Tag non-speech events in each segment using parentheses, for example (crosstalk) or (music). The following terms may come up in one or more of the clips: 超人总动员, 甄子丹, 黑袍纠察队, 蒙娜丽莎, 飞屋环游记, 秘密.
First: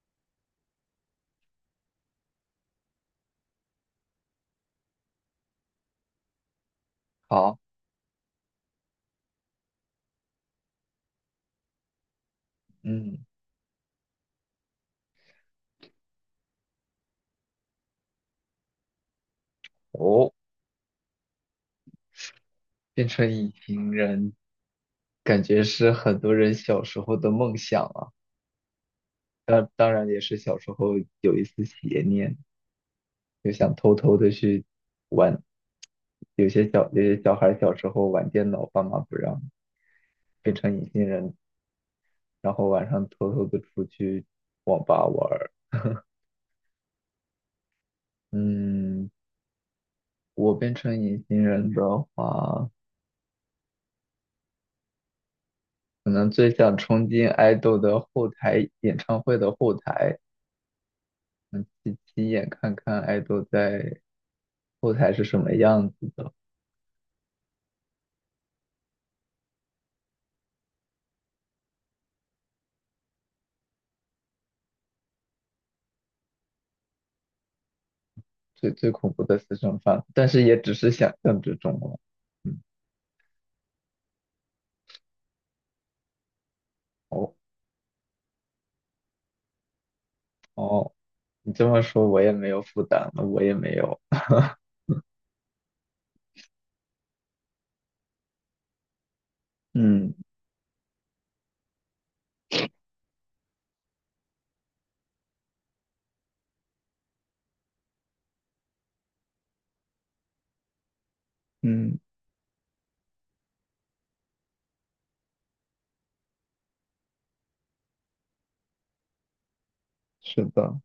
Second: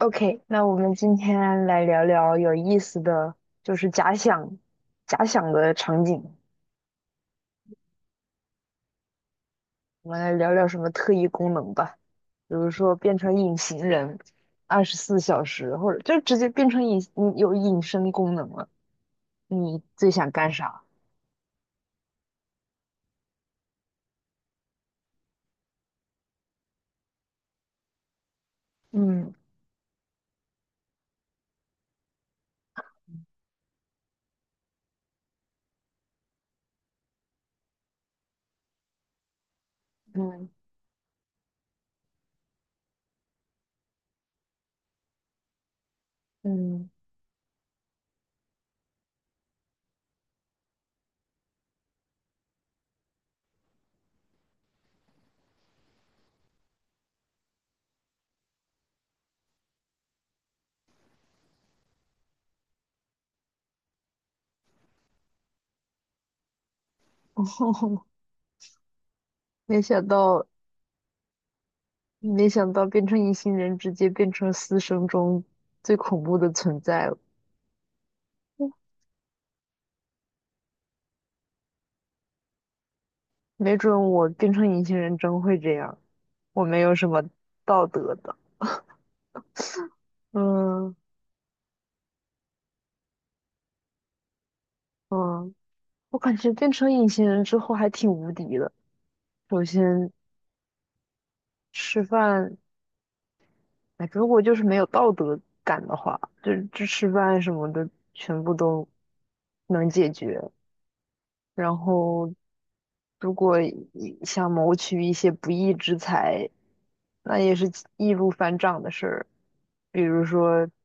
OK，那我们今天来聊聊有意思的，就是假想的场景。好，我们来聊聊什么特异功能吧，比如说变嗯，成隐形人，24小时，或者就直接变成隐，嗯有隐身功能了。你最想哦，干啥？变成隐形人，感觉是很多人小时候的梦想啊。嗯当然也是小时候有一丝邪念，就想偷偷的去玩。有些小孩小时候玩电脑，爸妈不让，嗯变成隐形人，然后晚上偷偷的出去网吧玩儿。嗯。嗯，我变成隐形人的话，可能最想冲进爱豆的后台，演唱会的后台。嗯，亲亲眼看看爱豆在后台是什么样子的，(laughs) 没想到，没想到变成隐形人，直接变成私生中最恐怖的存在了。最恐怖的私生饭，但是也只是想象之中了。嗯，没准我变成隐形人真会这样，我没有什么哦道德的。哦，嗯你这么说我也没有负担了，我也没有。嗯，我感觉变成隐形人之后还挺无敌的。首先嗯吃饭，哎，如果就是没有道德感的话，就这吃饭什么的全部都能解决。然嗯，后如果一想谋取一些不义之财，那也是易如反掌的事儿，比如是说的，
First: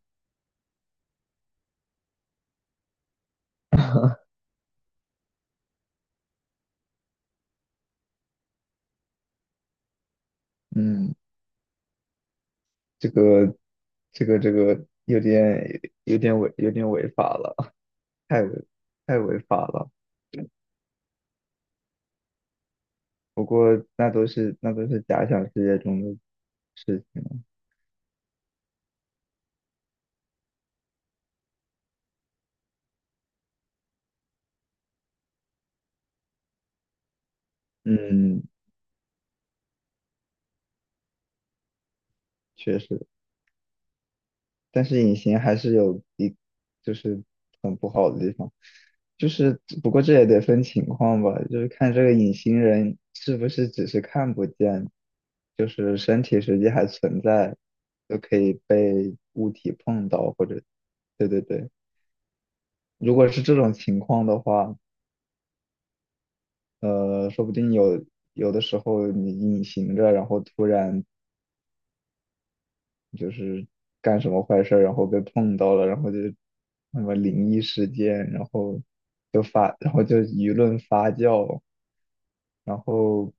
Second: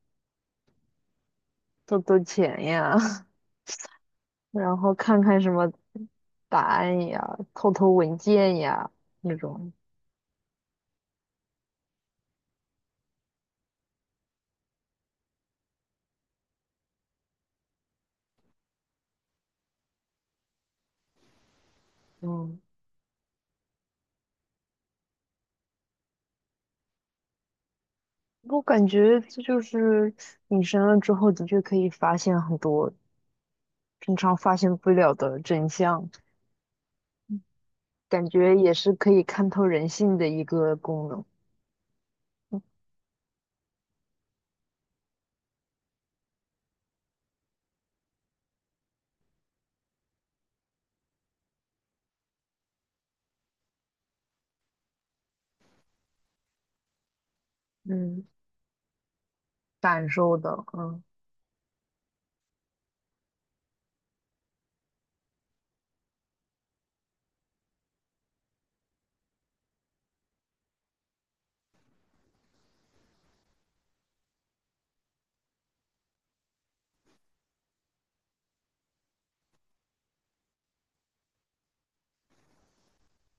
偷偷钱呀。(laughs) (laughs) 然后看看什么答案呀，偷偷文件呀那种。嗯，这个这个有点有点违法了，太违太违法了。嗯，不过那都是假想世界中的事情了我感觉这就是隐身了之后，的确可以发现很多平常发现不了的真相，感嗯，觉也是可以看透人性的一个功能。确实。但是隐形还是就是很不好的地方，就是不过这也得分情况吧，就是看这个隐形人是不是只是看不见，就是身体实际还存在，就嗯，可以被物体感碰到受或的，者，嗯对，如果是这种情况的话，说不定有的时候你隐形着，然后突然就是干什么坏事儿，然后被碰到了，然后就什么灵异事件，然后就发，然后就舆论发酵，然后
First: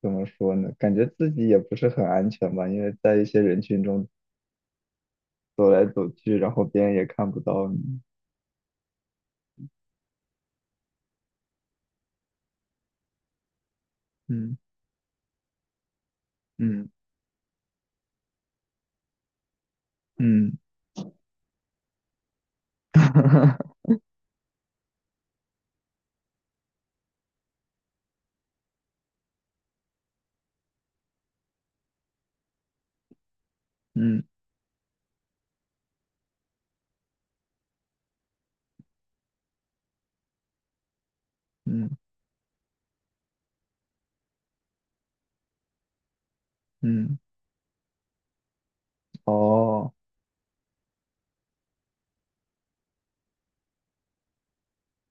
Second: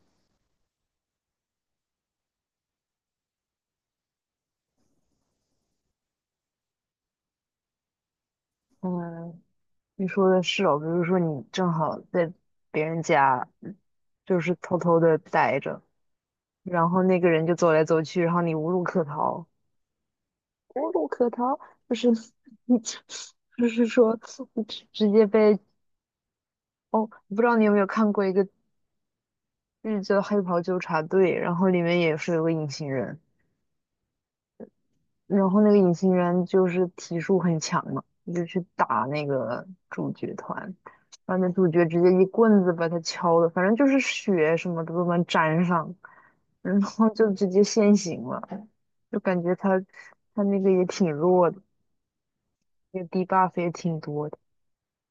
怎么说呢？感觉自己也不是很安全吧，因为在一些人群中走来走去，然后别人也看不到你。嗯。你说的是哦，比如说你正好在别人家，就是嗯偷偷的待着，然嗯后那个人就走来走去，然后你无路可逃。嗯 无路可逃，就是你，就 (laughs) 是说直直接被哦，不知道你有没有看过一个日剧叫《黑袍纠察队》，然后里面也是有个隐形人，嗯然后那个隐形人就是体术很强嘛，就去打那个主角团，然后那主角嗯直接一棍子把他敲的，反正就是血什么的都能沾上，然后嗯，就直接现形了，就感觉他哦。他那个也挺弱的，那个 DEBUFF 也挺多的。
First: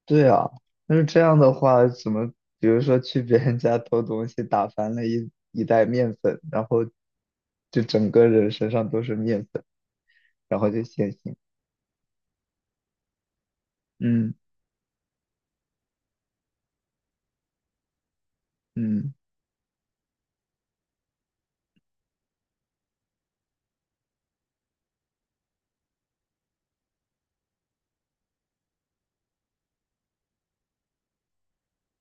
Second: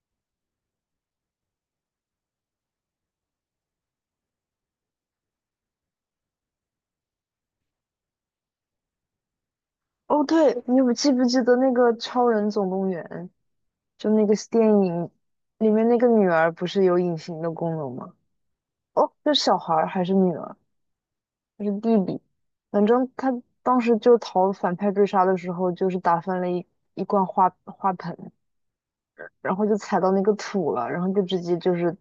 对啊，但是这样的话，怎么，比如说去别人家偷东西，打翻了一袋面粉，然后就整个人身上都是面粉，哦，然对，后你就有现记不形。记得那个《超人总动员》？就那个嗯电影里面那个女儿不是有隐形的功能吗？哦，嗯，是小孩儿还是女儿还是弟弟？反正他当时就逃反派追杀的时候，就是打翻了一罐花盆，然后就踩到那个土了，然后就直接就是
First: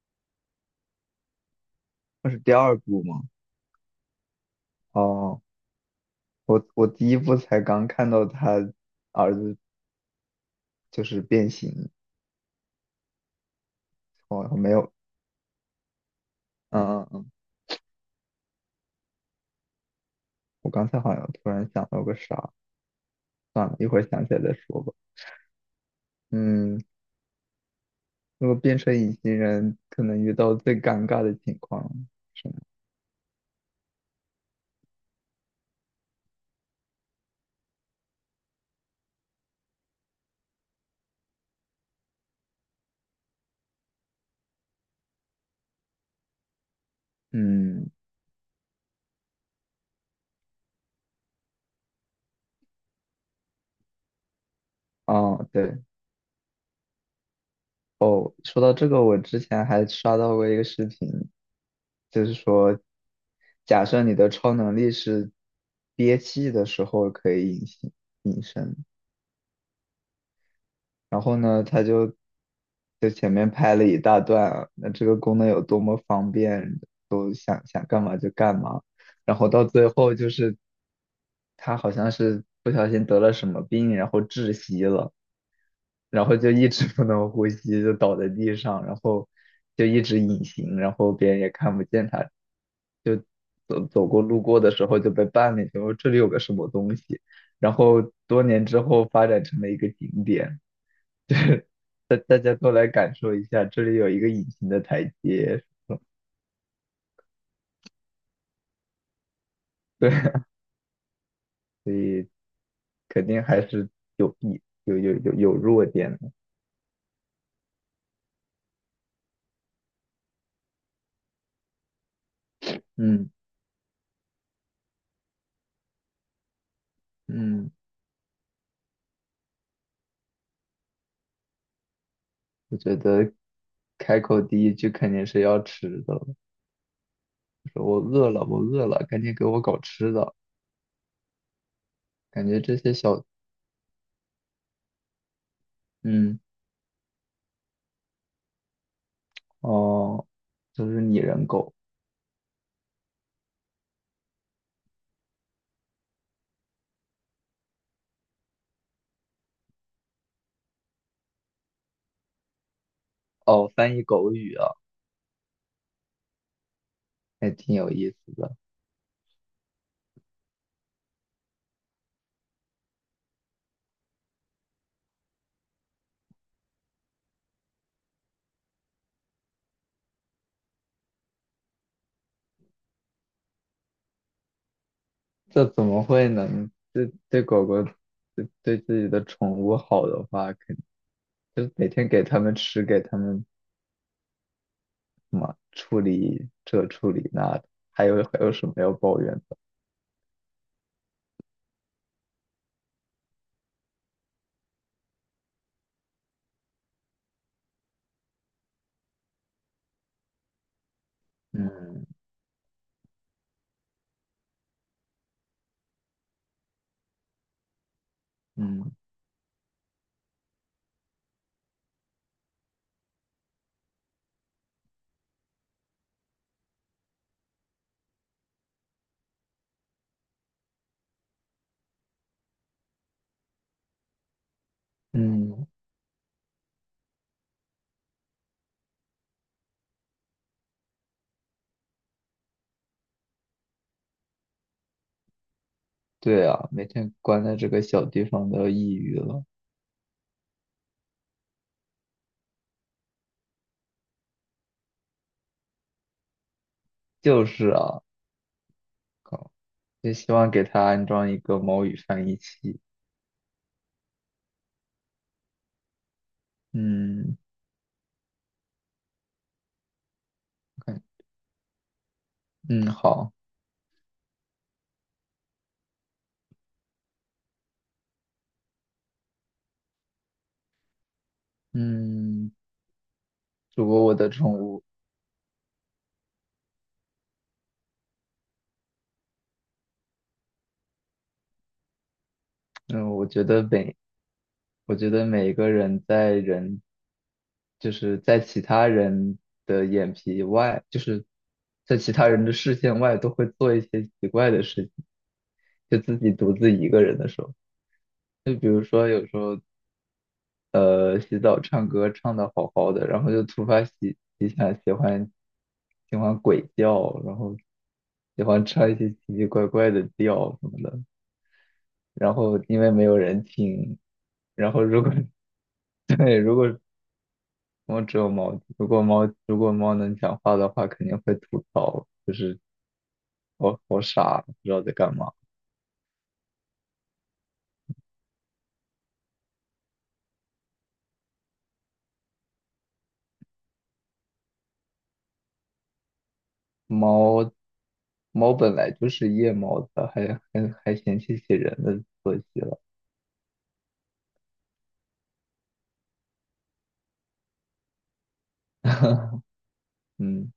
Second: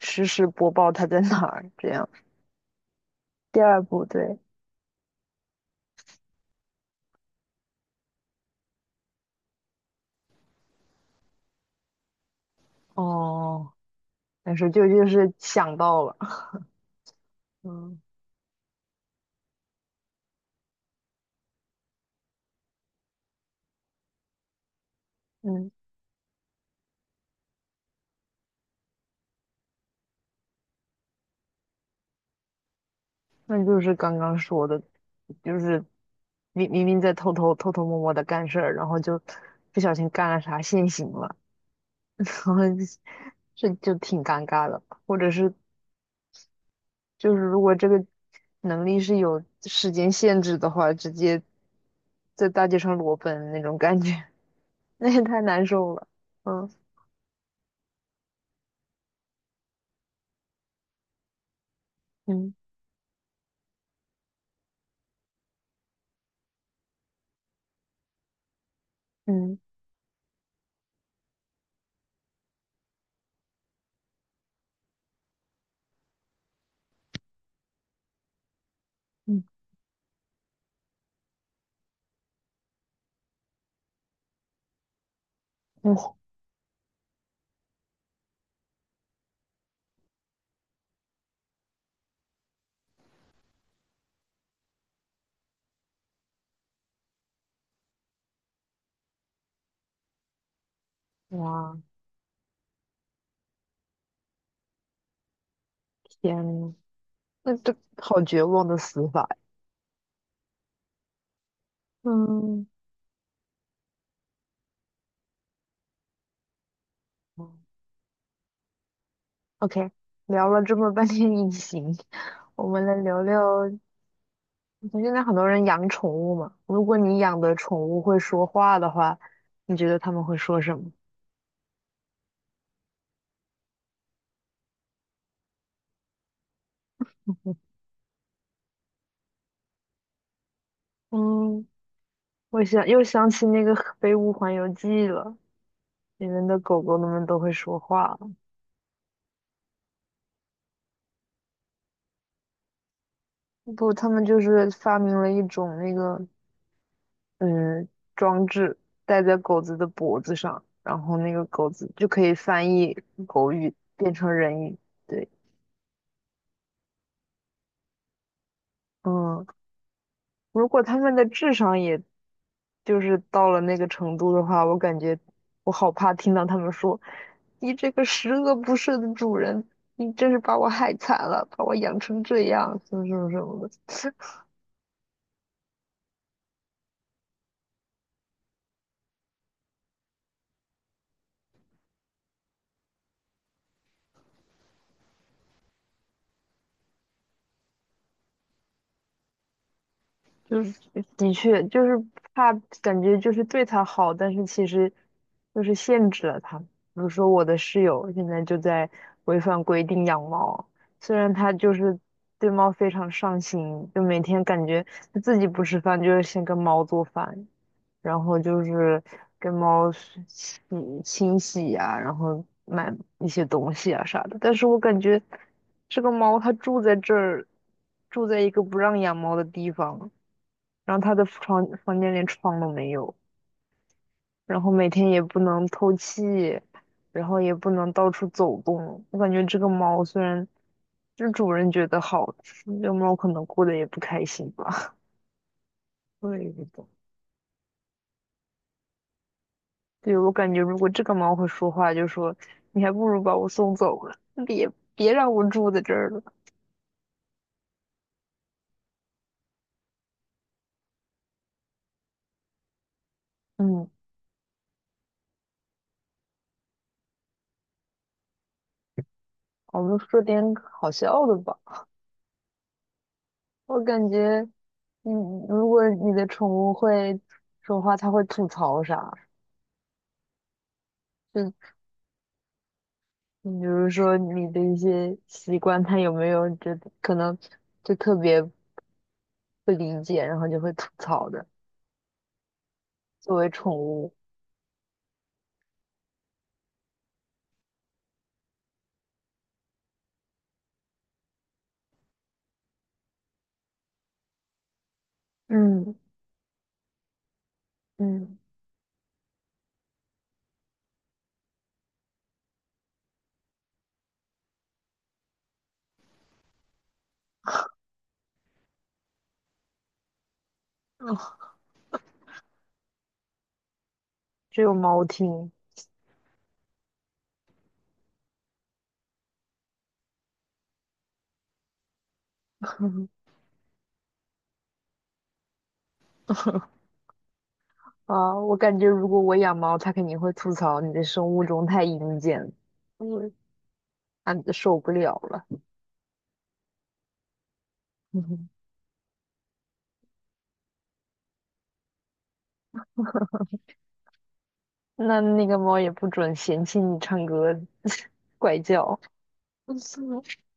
实时播报他在哪儿。这样，那是第二部吗？第二部对，哦，我第一部才刚看到他儿子就是变形，哦，但我是没就有，就是想到了。嗯，(laughs) 嗯我刚才好像突然想到个啥，算了，一会儿想起来再说吧。嗯。嗯，如果变成隐形人，可能遇到最尴尬的情况是什么那就是刚刚说的，就是明明在偷偷摸摸的干事儿，然后就不小心干了啥现行了，(laughs) 然后这就挺尴尬的。或者是就是如果这嗯。个能力是有时间限制的话，直接在大街上裸奔那种感觉，(laughs) 那也太嗯，难对，受了。嗯说到这个，我之前还刷到过一个视频，就是嗯说，假设你的超能力是憋气的时候可以隐身，嗯然后呢，就前面拍了一大段啊那这个功能有多么方便，都想干嘛就干嘛，然嗯。后到最后就是他好像是不小心得了什么病，然后窒息了。哇，然后就一直不能呼吸，就倒在地上，然后就一直隐形，然后别人也看不见他，就走过路过的时候就被绊了一下，我这里有个什么东西，然后多年之后发展成了一个景点，大家都来感受一下，这里有一个隐形的台阶，天呐，那这好绝望的死法呀。对，(laughs) 嗯。肯定还是有弊，有弱点的，OK，聊了这么半天隐形，(laughs) 我们来聊嗯聊。现在很多人养宠物嘛，如果你养的嗯，宠物会说话的话，你觉得他们会说什么？我觉得。开口第一句肯定是要吃的，说我饿了，我饿了，赶紧给我搞吃的。嗯，感觉我这想些又小，想起那个《飞屋环游记》了，里嗯，面的狗狗们都会说话了。哦，就是拟人狗，不，他们就是发明了一种那个嗯装置，戴在狗子的脖子上，然后那个狗子就可以翻译狗哦，语翻译变狗成语人啊，语。对。还挺有意思的。嗯，如果他们的智商也就是到了那个程度的话，我感觉我好怕听到他们说：“你这个十恶不赦的主人，你真是把我害惨了，把我养成这样，什么什么什么的。”这怎么会呢？对狗狗，对自己的宠物好的话，肯就每天给它们吃，给它们什么处理这处理那的，还有什么要抱怨的？就是的确就是怕，感觉就是对他好，但是其实就是限制了他。比如说我的室友现在就在违反规定养猫，虽然他就是嗯对猫非常上心，就每天感觉他自己不吃饭就是先跟猫做饭，然后就嗯是跟猫是清洗呀、然后买一些东西啊啥的。但是我感觉这个猫它住在这儿，住在一个不让养猫的地方。然后他的房间连窗都没有，然后每天也不能嗯，透气，然后也不能到处走动。我感觉这个猫虽然就是主人觉得好，这个猫可能过得也不开心吧。(laughs) 对对的。啊，每天关在这个小地方都要抑郁了。对，我感觉如果这个猫会说话，就说你还不如把我送走了，别别让我住在这儿了。就是啊，靠，也希望给它安装一个猫语翻译器。嗯，嗯。我们说点好嗯，笑的吧。嗯好，我感觉，你如果你的宠物会说话，它会吐槽啥？就。嗯，你比主如播我说的你宠的一物，些习惯，他有没有觉得可能就特别不理解，然后就会吐槽的？嗯，作为宠物，我觉得每一个人就是在其他人的眼皮外，就是在其他人的视线外，都会做一些奇怪的事情，嗯就自己独自一个人的时候，嗯。就比如说有时候，洗澡唱歌唱的好好的，然后就突发奇想，喜欢鬼叫，然后喜欢唱一些奇奇怪怪的调什么的。啊，然后因为没有人听，只然有后猫如果 听。 (laughs) 对，如果我只有猫，如果猫能讲话的话，肯定会吐槽，就是 (laughs) 我好傻，不知道在干嘛。啊，我感觉如果我养猫，它肯定会吐槽你的生物钟太阴间了。嗯，啊，受不了了。猫猫 (laughs) 本来就是夜猫子，还嫌弃起人的作息了。那个猫也不准嫌弃你唱歌 (laughs) 怪叫。(laughs) (laughs) 嗯。